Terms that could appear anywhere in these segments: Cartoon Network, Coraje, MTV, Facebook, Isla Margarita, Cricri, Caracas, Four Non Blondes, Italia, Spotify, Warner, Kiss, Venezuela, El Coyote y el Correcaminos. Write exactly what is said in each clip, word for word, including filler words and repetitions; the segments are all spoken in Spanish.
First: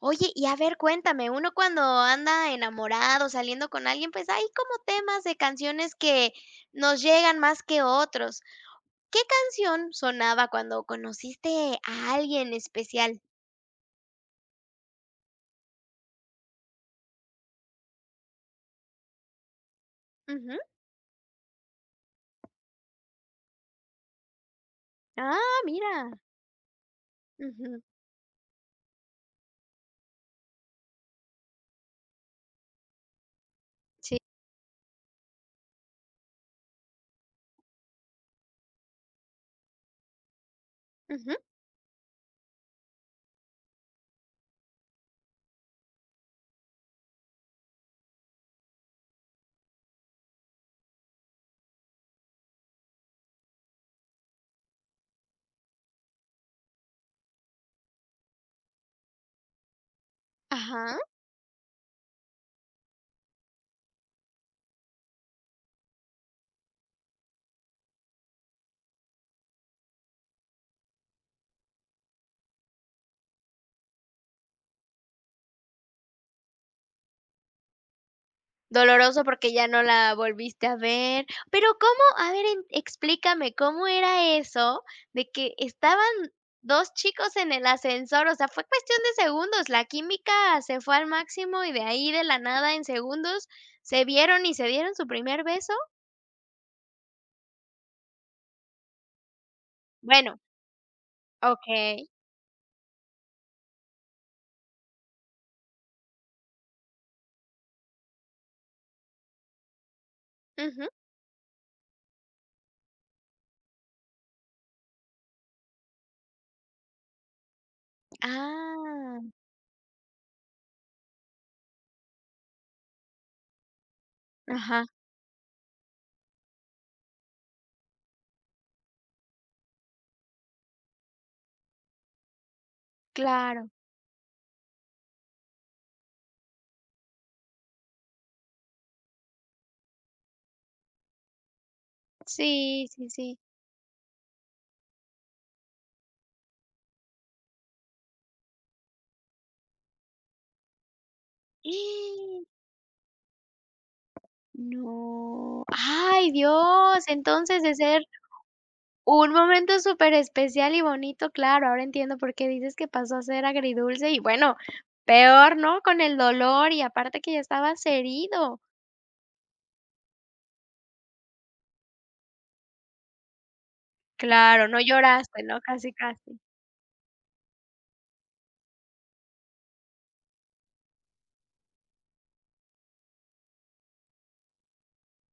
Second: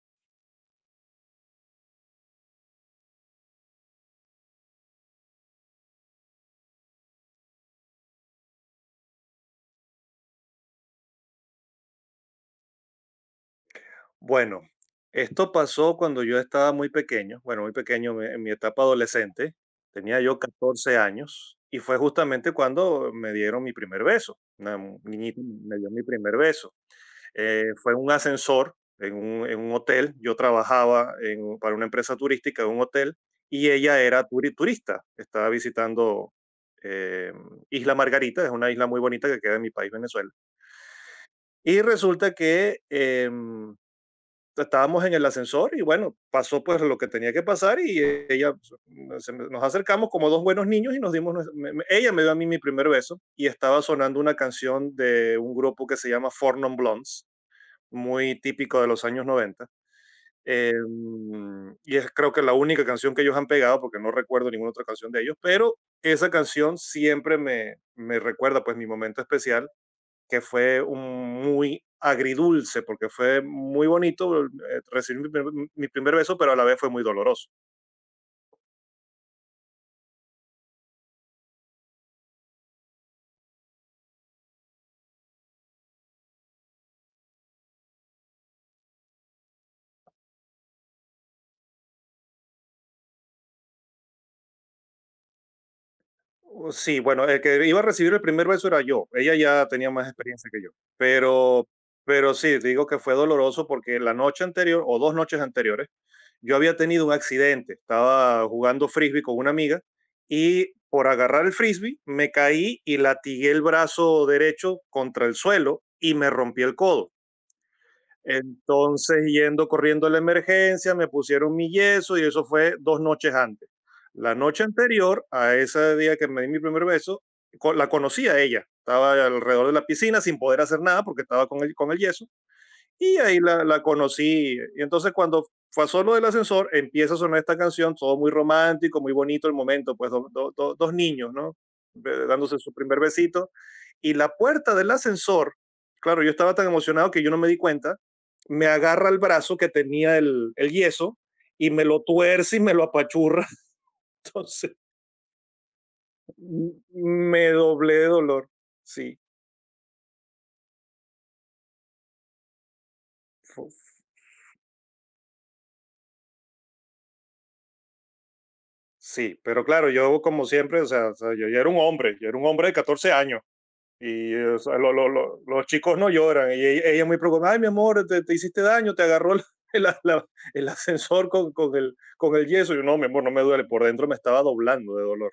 Oye, y a ver, cuéntame, uno cuando anda enamorado, saliendo con alguien, pues hay como temas de canciones que nos llegan más que otros. ¿Qué canción sonaba cuando conociste a alguien especial? Bueno, esto pasó cuando yo estaba muy pequeño, bueno, muy pequeño, me- en mi etapa adolescente, tenía yo Ujú. catorce años y fue justamente cuando me dieron mi primer beso. Una mu- niñita Ah, me dio mi mira. primer beso. Eh, Ujú. Fue un ascensor en un, en un hotel, yo trabajaba en un- para una empresa turística en un hotel y ella Sí. era turi- turista, estaba visitando eh, Isla Margarita, es una isla muy bonita que queda en mi país, Venezuela. Ujú. Y resulta que... em, estábamos en el ascensor y bueno, pasó pues lo que tenía que pasar y ella pues, mm, se- nos acercamos como dos buenos niños y nos dimos, nues- me- me- ella me dio a mí mi primer beso y estaba sonando una canción de un grupo que se llama Four Non Blondes, muy típico de los años noventa Ajá. em, y es creo que la única canción que ellos han pegado porque no recuerdo ninguna otra canción de ellos, pero esa canción siempre me, me recuerda pues mi momento especial que fue un muy agridulce, porque fue muy bonito eh, recibir mi, prim- mi primer beso, pero a la vez fue muy doloroso. Doloroso porque ya no la volviste a ver. Pero, ¿cómo? A ver, en explícame, ¿cómo era eso de que estaban dos chicos en el ascensor? O sea, fue cuestión de segundos, la química se fue al máximo y de ahí de la nada en segundos se vieron y se dieron su primer beso. Uh, Sí, bueno, el que iba a recibir el primer beso era yo. Ella ya tenía más Bueno, experiencia que yo. Pero, okey. pero sí, digo que fue doloroso porque la noche anterior o dos noches anteriores, yo había tenido un accidente. Estaba jugando frisbee con una amiga y Ujú. por agarrar el frisbee me caí y latigué el brazo derecho contra el suelo y me rompí el codo. Entonces, Ah, yendo corriendo a la emergencia, me pusieron mi yeso y eso fue dos noches antes. La noche ajá, anterior a ese día que me di mi primer beso, co- la conocí a ella. Estaba alrededor de la piscina sin poder hacer nada porque estaba con el, con el yeso y ahí la, claro. la conocí. Y entonces cuando pasó lo del ascensor, empieza a sonar esta canción, todo muy romántico, muy bonito el momento, pues do- do- do- dos niños, ¿no? Be- Dándose su Sí, primer sí, sí. besito. Y la puerta del ascensor, claro, yo estaba tan emocionado que yo no me di cuenta, me agarra el brazo que tenía el, el yeso y me lo ¡Ah! tuerce y me lo apachurra. Entonces, No. Ay, m- Dios, me entonces de doblé ser de dolor. Sí, un momento súper especial y bonito, claro, ahora entiendo por qué dices que pasó a ser fu- agridulce y bueno, peor, ¿no? Con el dolor y aparte que ya estabas herido. sí, pero claro, yo como siempre, o sea, o sea, yo ya era un hombre, yo era un hombre de catorce años. Y o Claro, sea, no lo- lo- lo- lloraste, ¿no? los Casi, chicos no casi. lloran. Y ella, ella muy preocupada, ay, mi amor, te, te hiciste daño, te agarró la- la- la- el ascensor con, con, el, con el yeso. Y yo, no, mi amor, no me duele, por dentro me estaba doblando de dolor.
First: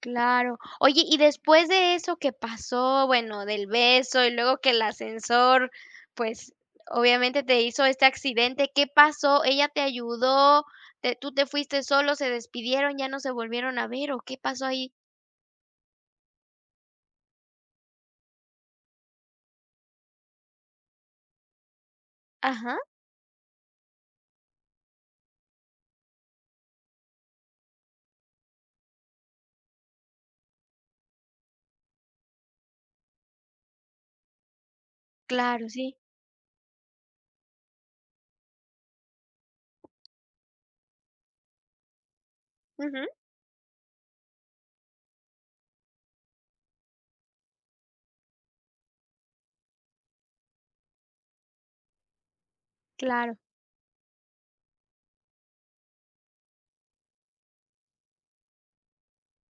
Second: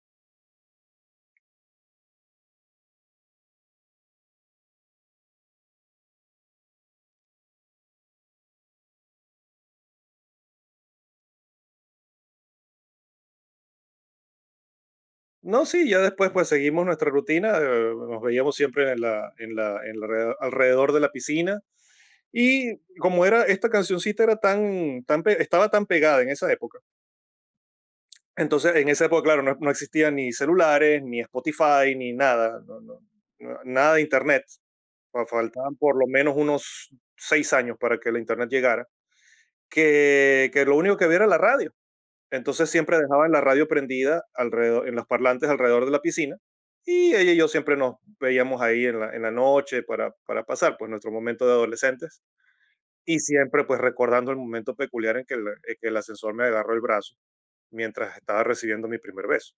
Claro. Oye, y después de eso que pasó, bueno, del beso y luego que el ascensor, pues obviamente te hizo este accidente, ¿qué pasó? ¿Ella te ayudó? ¿Te- ¿tú te fuiste solo? ¿Se despidieron? ¿Ya no se volvieron a ver? ¿O qué pasó ahí? No, sí, ya después pues seguimos nuestra rutina, eh, nos veíamos siempre en la, en la, en la alre- alrededor de la piscina. Y Ajá, como era, esta cancioncita era tan, tan pe- estaba tan pegada en esa época. Entonces, en esa época, claro, no, no existían ni celulares, ni Spotify, ni nada, no- no- no- nada de internet. Fa- claro, faltaban sí. por lo menos unos seis años para que la internet llegara, que, que lo único que había era la radio. Entonces siempre Ujú, dejaban la radio prendida alrededor, en los parlantes alrededor de la piscina y ella y yo siempre nos veíamos ahí en la, en la noche para, para pasar pues nuestro momento de adolescentes y claro. siempre pues recordando el momento peculiar en que el, en que el ascensor me agarró el brazo mientras estaba recibiendo mi primer beso.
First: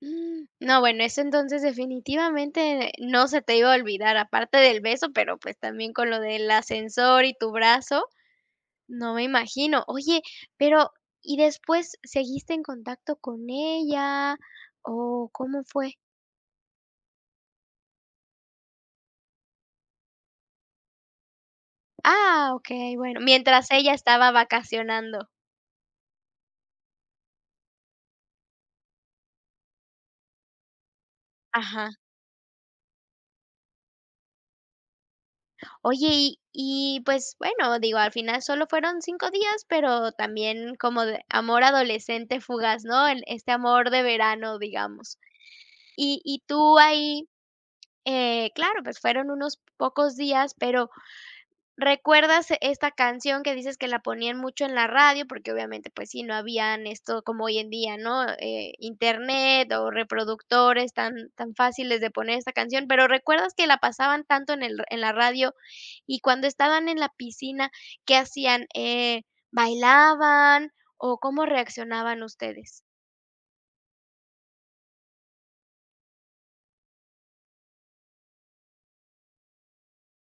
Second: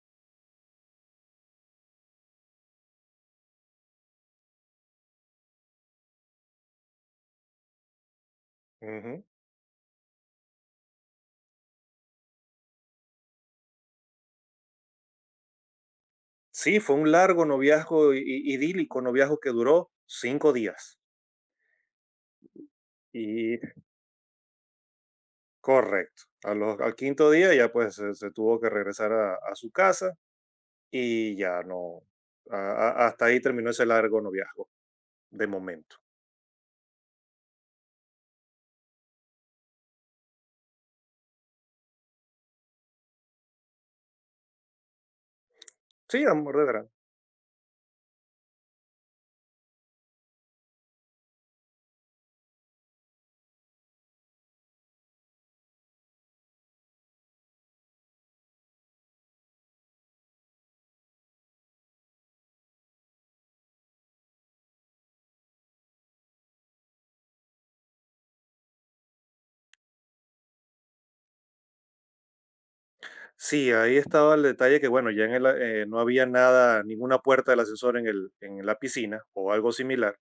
Mm, no, bueno, eso entonces definitivamente no se te iba a olvidar, aparte del beso, pero, pues, también con lo del ascensor y tu brazo, no me Ujú. imagino. Oye, pero, ¿y después seguiste en contacto con ella o cómo fue? Sí, fue un largo noviazgo i- i- idílico, noviazgo que duró cinco días. Ah, okey, bueno, Y mientras ella estaba vacacionando. Correcto. A los, al quinto día ya pues se, se tuvo que regresar a, a su casa y ya Ajá. no, a- a- hasta ahí terminó ese largo noviazgo, de momento. Oye, y y, pues, bueno, digo, al final solo fueron cinco días, pero también como de amor adolescente fugaz, ¿no? El este amor de verano, digamos. Y Sí, y amor de tú verano. ahí, eh, claro, pues fueron unos pocos días, pero, ¿recuerdas esta canción que dices que la ponían mucho en la radio? Porque obviamente, pues sí, no habían esto como hoy en día, ¿no? Eh, ¿internet o reproductores tan tan fáciles de poner esta canción, pero, ¿recuerdas que la pasaban tanto en el en la radio? Y cuando estaban en la piscina, ¿qué hacían? Eh, ¿bailaban o cómo reaccionaban ustedes? Sí, ahí estaba el detalle que, bueno, ya en el, eh, no había nada, ninguna puerta del ascensor en, el, en la piscina o algo similar.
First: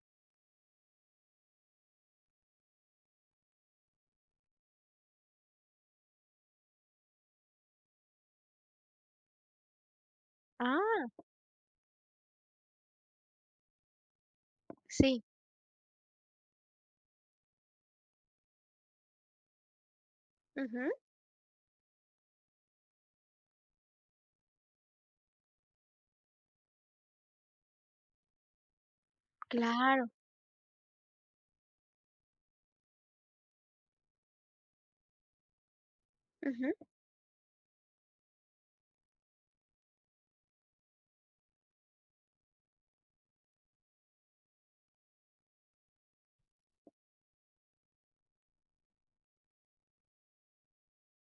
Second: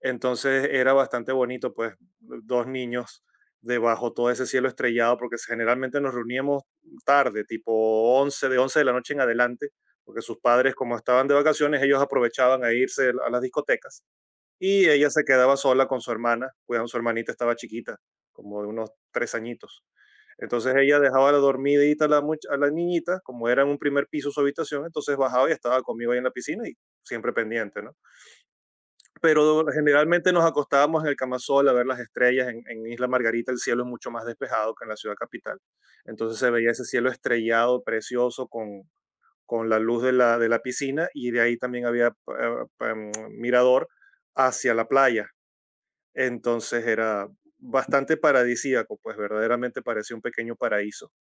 Entonces era bastante bonito, pues, dos niños debajo todo ese cielo estrellado, porque generalmente nos reuníamos tarde, tipo once de once de la noche en adelante, porque sus padres, como Ah. estaban de vacaciones, ellos aprovechaban a irse a las discotecas. Y ella Sí. se quedaba sola con su hermana, pues su hermanita estaba chiquita, como de unos tres añitos. Entonces Ujú, ella dejaba la dormidita a la, much- a la niñita, como era en un primer piso su habitación, entonces bajaba y estaba conmigo ahí en la piscina y siempre pendiente, ¿no? Pero claro. generalmente nos acostábamos en el camasol a ver las estrellas. En, en Isla Margarita el cielo es mucho más despejado que en la ciudad capital. Entonces se veía Ujú. ese cielo estrellado, precioso, con, con la luz de la, de la piscina y de ahí también había eh, pa- em, mirador hacia la playa. Entonces era bastante paradisíaco, pues verdaderamente parecía un pequeño paraíso.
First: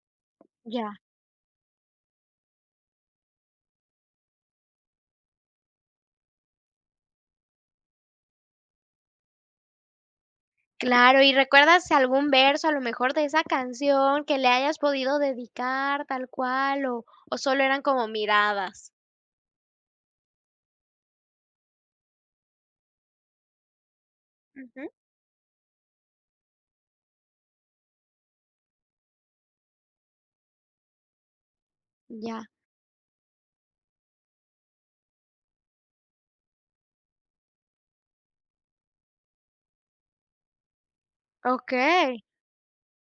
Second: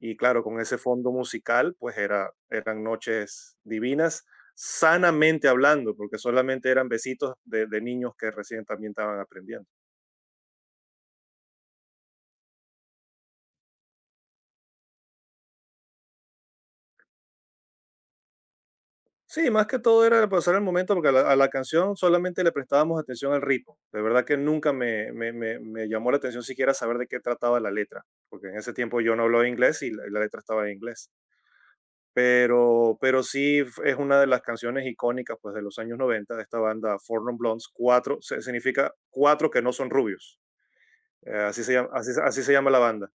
Y claro, con ese Ya. fondo musical, pues era, eran noches divinas, sanamente hablando, porque solamente eran besitos de, de niños que recién también estaban aprendiendo. Claro, ¿y recuerdas algún verso, a lo mejor, de esa canción que le hayas podido dedicar tal cual, o o solo eran como miradas? Sí, más que todo era pasar el momento, porque a la, a la canción solamente le prestábamos atención al ritmo. De verdad que nunca Ujú. me, me- me- me llamó la atención siquiera saber de qué trataba la letra, porque en ese tiempo yo no hablaba inglés y la, la letra estaba en inglés. Ya, Pero, pero sí es una de las canciones icónicas pues, de los años noventa de esta banda Four Non Blondes, cuatro, se- significa cuatro que no son rubios, eh, así, se llama, así, se- okey, así se llama la banda.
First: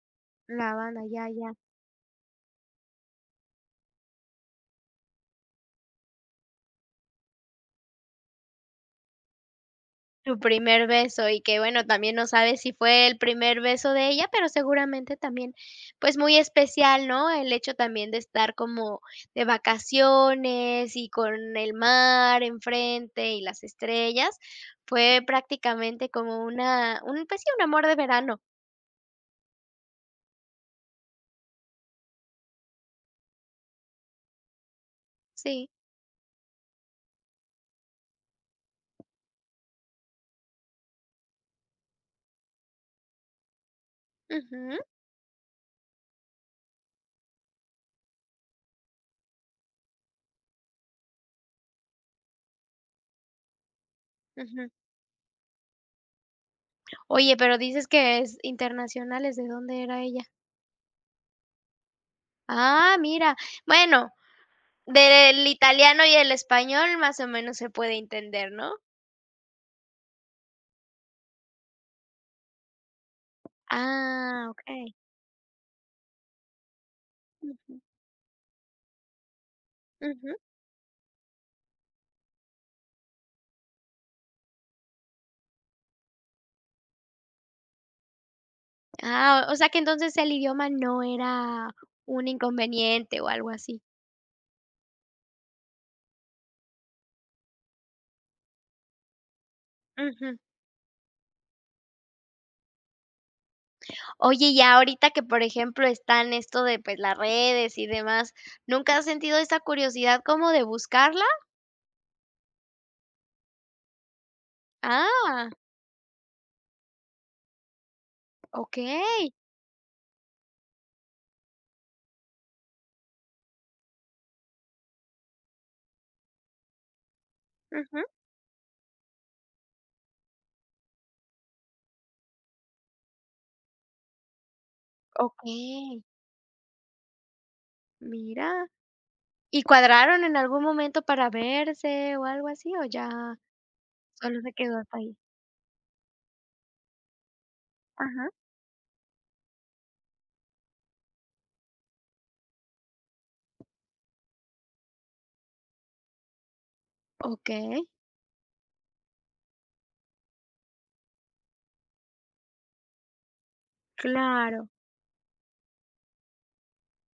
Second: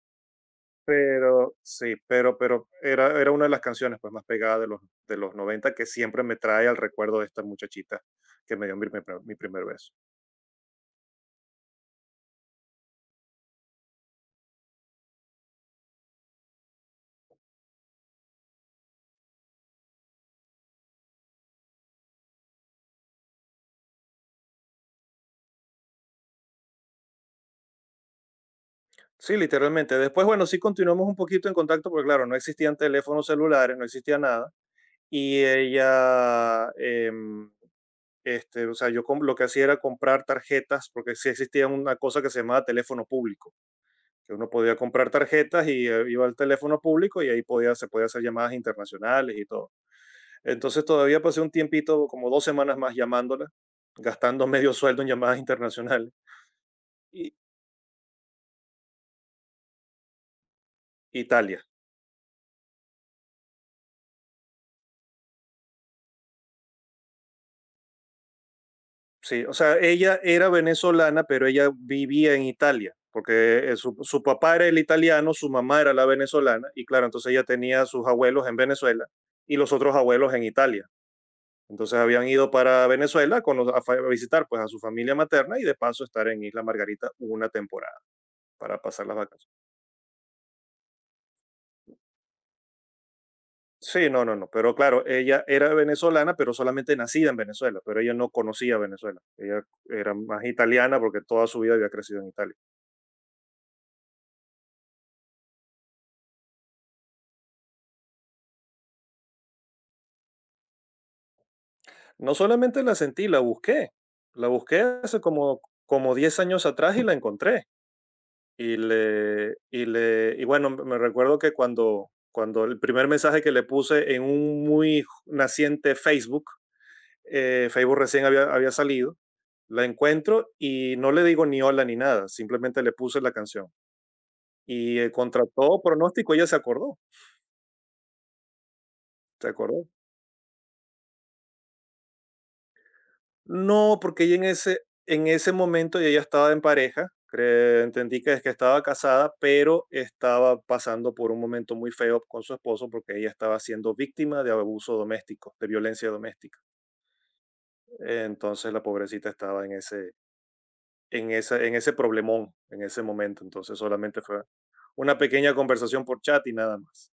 la banda, ya, ya. Pero sí, pero, pero era, era una de las canciones pues, más pegadas de los, de los noventa que siempre me trae al recuerdo de esta muchachita que me dio mi, primer- mi primer beso. Tu primer beso, y que, bueno, también no sabes si fue el primer beso de ella, pero seguramente también, pues, muy especial, ¿no? El hecho también de estar como de vacaciones y con el mar enfrente y las estrellas, fue prácticamente como una un, pues sí, un amor de verano. Sí, literalmente. Después, bueno, sí continuamos un poquito en contacto porque, claro, no existían teléfonos celulares, no existía nada. Y Sí. ella, em, este, o sea, yo com- lo que hacía era comprar tarjetas, porque sí existía una cosa que se llamaba teléfono público, que uno podía Ujú, comprar tarjetas y eh, iba al teléfono público y ahí podía, se podía hacer llamadas internacionales y todo. Entonces todavía pasé un tiempito, como dos semanas más llamándola, gastando ujú. medio sueldo en llamadas internacionales. Y Oye, pero dices que es internacionales, ¿de dónde era ella? Italia. Ah, mira. Bueno, del italiano y el español más o menos se puede entender, ¿no? Sí, o sea, ella era venezolana, pero ella vivía en Italia, porque eh, su, su Ah, papá era el okey. italiano, su mamá era la venezolana, y claro, entonces ella Mm, tenía sus abuelos en Venezuela y los otros abuelos ujú. en Italia. Entonces habían ido para Venezuela con los- a, fa- a visitar pues a su familia materna y de paso estar en Isla Margarita una temporada para pasar las Ah, vacaciones. o sea, que entonces el idioma no era un inconveniente o algo así. Sí, no, no, no, pero claro, ella era venezolana, pero solamente nacida en Venezuela, pero ella no conocía Venezuela. Ella era Ujú. más italiana porque toda su vida había crecido en Italia. Oye, y ahorita que, por ejemplo, están esto de, pues, las redes y demás, ¿nunca has sentido esa curiosidad como de buscarla? No solamente la sentí, la busqué. La busqué hace Ah, como, como diez años atrás y la encontré. Y, okey. le, y, le, y bueno, me recuerdo que cuando, cuando el primer mensaje que le puse en un muy naciente Facebook, eh, Facebook recién había, había salido, la encuentro y no le digo ni hola ni nada, simplemente le puse la canción. Y eh, contra todo Okey, pronóstico ella se acordó, mira, se ¿y acordó. cuadraron en algún momento para verse o algo así, o ya No, porque ella solo en se quedó ese, hasta ahí? en ese momento ella ya estaba en pareja, cre- entendí Ajá, que es que estaba casada, pero estaba pasando por un momento muy feo con su esposo porque ella estaba siendo víctima de abuso doméstico, de violencia doméstica. okey, Entonces la pobrecita estaba en ese, en esa, en ese problemón en ese momento. Entonces solamente fue claro. una pequeña conversación por chat y nada más.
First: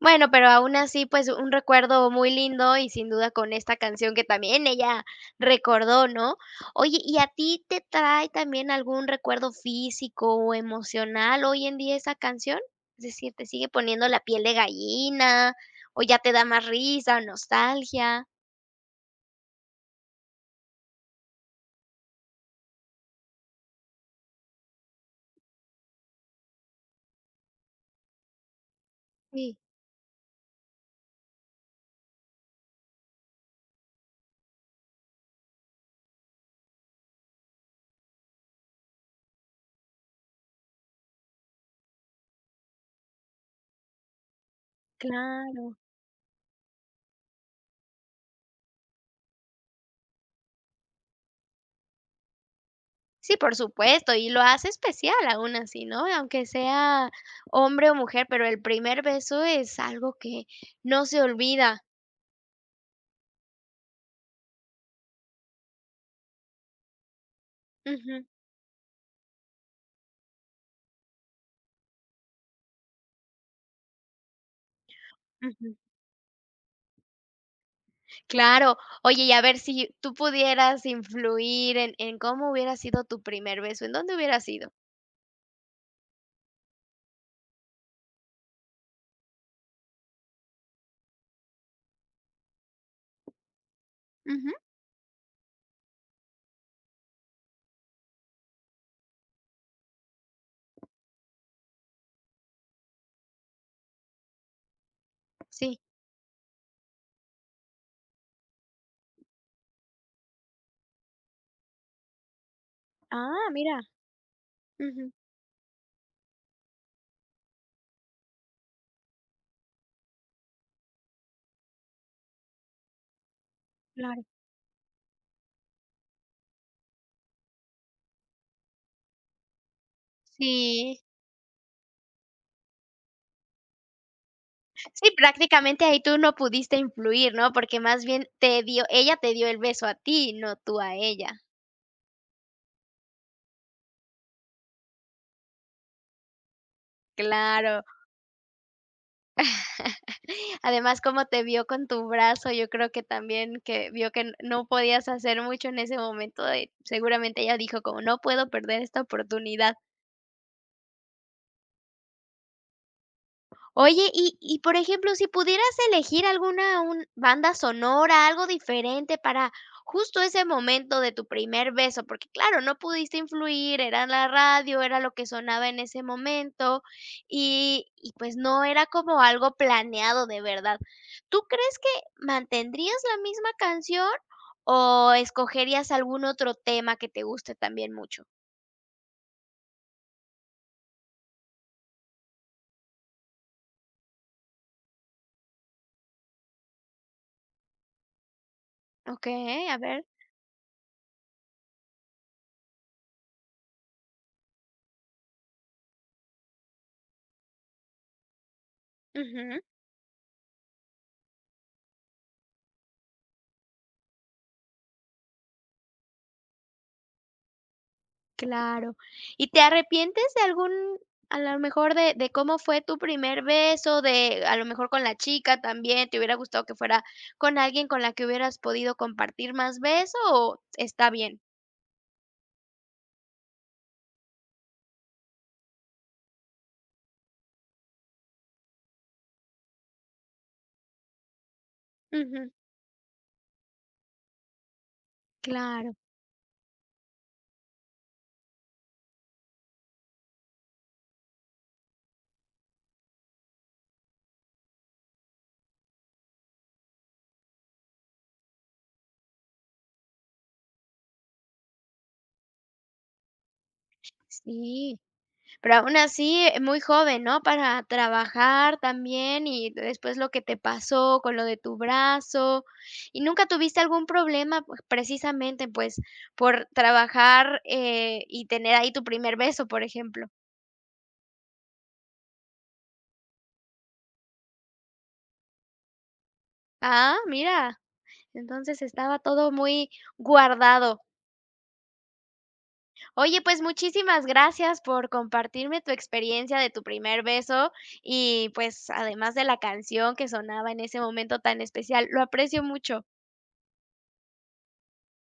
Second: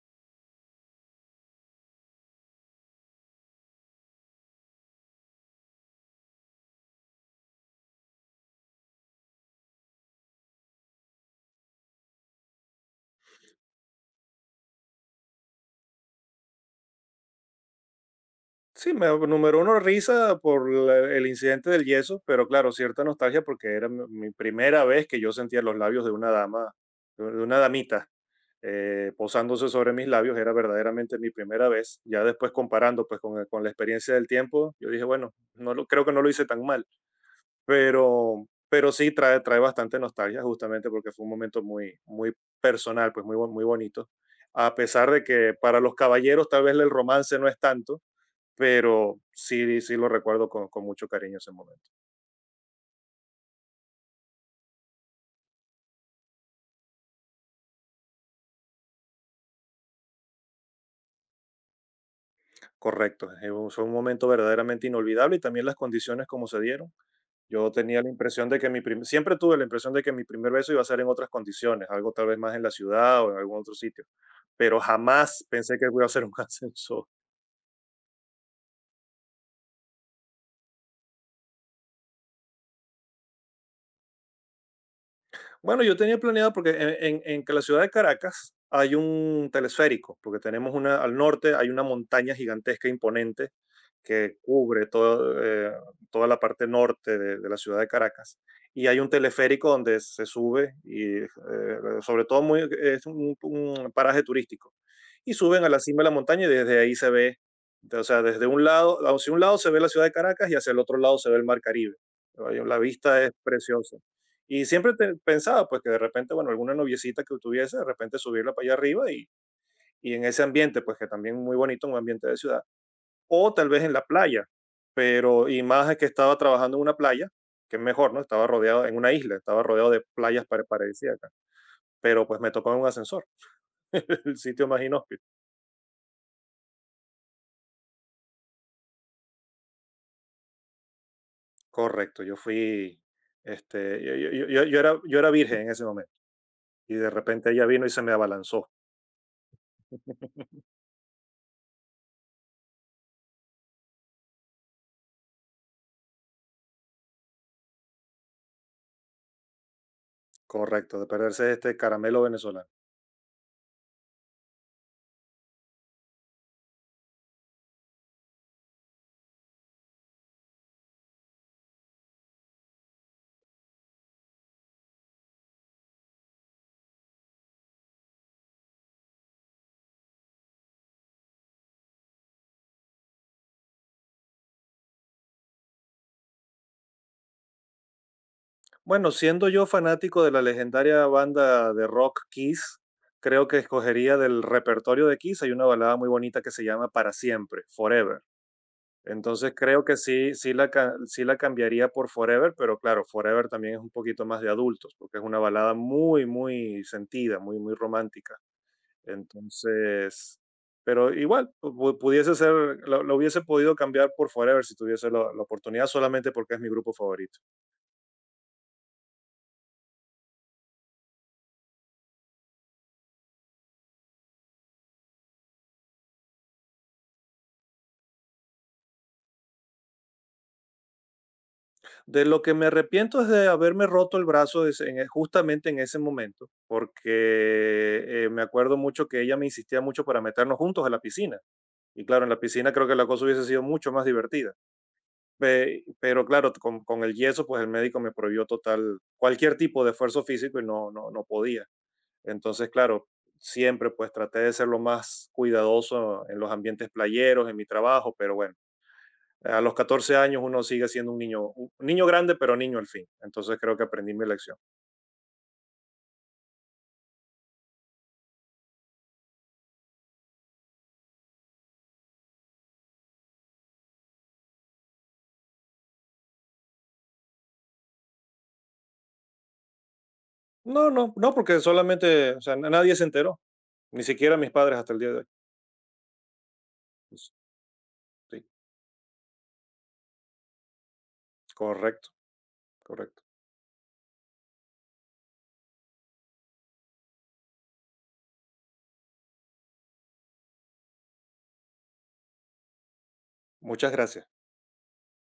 Bueno, pero aún así, pues, un recuerdo muy lindo y sin duda con esta canción que también ella recordó, ¿no? Oye, ¿y a ti te trae también algún recuerdo físico o emocional hoy en día esa canción? Es decir, ¿te sigue poniendo la piel de gallina, o ya te da más risa o nostalgia? Sí, me- número uno, risa por la- el incidente del yeso, pero claro, cierta nostalgia porque era mi mi primera vez que yo sentía los labios de una dama, de una damita, eh, Sí, posándose sobre mis labios, era verdaderamente mi primera vez. Ya después comparando pues con, el- con la experiencia del tiempo, yo dije, bueno, no lo, creo que no lo hice tan mal, pero, pero sí trae, trae bastante nostalgia justamente porque fue un momento muy, muy personal, pues muy, bo- muy bonito. A pesar de que claro. para los caballeros tal vez el romance no es tanto, pero sí, sí lo recuerdo con, con mucho cariño ese momento. Sí, por supuesto, y lo hace especial aún así, ¿no? Aunque sea hombre o mujer, pero el primer beso es algo que no se olvida. Correcto, eh, un- fue un momento verdaderamente inolvidable y también las condiciones como se dieron. Yo tenía la Ujú, impresión de que mi primer, siempre tuve la impresión de que mi primer beso iba a ser en otras condiciones, algo tal vez más en la ciudad o en algún otro sitio, pero jamás ujú. pensé que iba a ser un ascensor. Claro. Oye, y a ver si tú pudieras influir en en cómo hubiera sido tu primer beso, ¿en dónde hubiera sido? Bueno, yo tenía planeado porque en, en- en que la ciudad de Caracas hay un telesférico, porque tenemos una, al norte hay una montaña gigantesca imponente que Ujú, cubre todo, eh, toda la parte norte de, de la ciudad de Caracas. Y hay un teleférico donde se sube y eh, sobre todo muy, es un, un paraje turístico. Y suben a la sí. cima de la montaña y desde ahí se ve, de- o sea, desde un lado, hacia un lado se ve la ciudad de Caracas y hacia el otro lado se ve el mar Caribe. La vista es Ah, mira. preciosa. Y siempre Ujú, te- pensaba, pues, que de repente, bueno, alguna noviecita que tuviese, de repente subirla para allá arriba y, y en ese ambiente, pues, que también muy bonito, un ambiente de ciudad. O tal vez en la claro. playa, pero, y más es que estaba trabajando en una playa, que es mejor, ¿no? Estaba rodeado, en una isla, estaba rodeado de playas pare- Sí. paradisíacas. Pero, pues, me tocó en un ascensor, el sitio más Sí, inhóspito. prácticamente ahí tú no pudiste influir, ¿no? Porque más bien te dio ella te dio el beso a ti, no tú a ella. Correcto, yo fui, este, yo, yo- yo- yo- yo era, yo era virgen en ese momento. Y de repente ella Claro. vino y se me abalanzó. Además, como te vio con tu brazo, yo creo que también que vio que n- no podías hacer mucho en ese momento, eh, seguramente ella dijo como: "No puedo perder esta oportunidad". Correcto, de perderse este caramelo venezolano. Oye, y y, por ejemplo, si pudieras elegir alguna un banda sonora, algo diferente para justo ese momento de tu primer beso, porque claro, no pudiste influir, era la radio, era lo que sonaba en ese momento, y y pues no era como algo planeado de verdad. ¿Tú crees que mantendrías la misma canción o escogerías algún otro tema que te guste también mucho? Bueno, siendo yo fanático de la legendaria banda de rock Kiss, creo que escogería del repertorio de Kiss. Hay una balada muy bonita que se llama Para siempre, Forever. Entonces Okey, a creo que ver. sí, sí la, ca- sí la cambiaría por Forever, pero claro, Forever también es un poquito más de adultos, porque es una balada muy, muy sentida, muy, muy romántica. Ujú. Entonces, pero igual, pu- pu- pudiese ser, lo, lo hubiese podido cambiar por Forever si tuviese la la oportunidad solamente porque es mi grupo favorito. Claro. ¿Y te arrepientes de algún a lo mejor de de cómo fue tu primer beso, de a lo mejor con la chica también, te hubiera gustado que fuera con alguien con la que hubieras podido compartir más beso o está bien? De lo que me arrepiento es de haberme roto el brazo es- en- justamente en ese momento, porque eh, me acuerdo mucho que ella me insistía mucho para meternos juntos a la piscina. Y claro, en la Ujú, piscina creo que la cosa hubiese sido mucho más divertida. Pe- claro, Pero claro, con, con el yeso, pues el médico me prohibió total cualquier tipo de esfuerzo físico y no, no, no podía. Entonces, claro, siempre pues traté de ser lo más cuidadoso en los ambientes playeros, en mi trabajo, pero bueno. A los catorce años uno sigue siendo un niño, un niño grande, pero niño al fin. Entonces creo que aprendí mi lección. sí. Pero aún así, eh, muy joven, ¿no? Para trabajar también y después lo que te pasó con lo de tu brazo. ¿Y nunca tuviste algún problema, pues, precisamente, pues, por trabajar, eh, y tener ahí tu primer beso, por ejemplo? No, no, no, porque solamente, o sea, na- nadie se enteró, ni siquiera mis padres hasta el día de hoy. Ah, Pues, mira, sí, entonces estaba todo muy guardado. correcto, correcto. Oye, pues, muchísimas gracias por compartirme tu experiencia de tu primer beso y, pues, además de la canción que sonaba en ese momento tan especial. Lo aprecio mucho. Muchas gracias.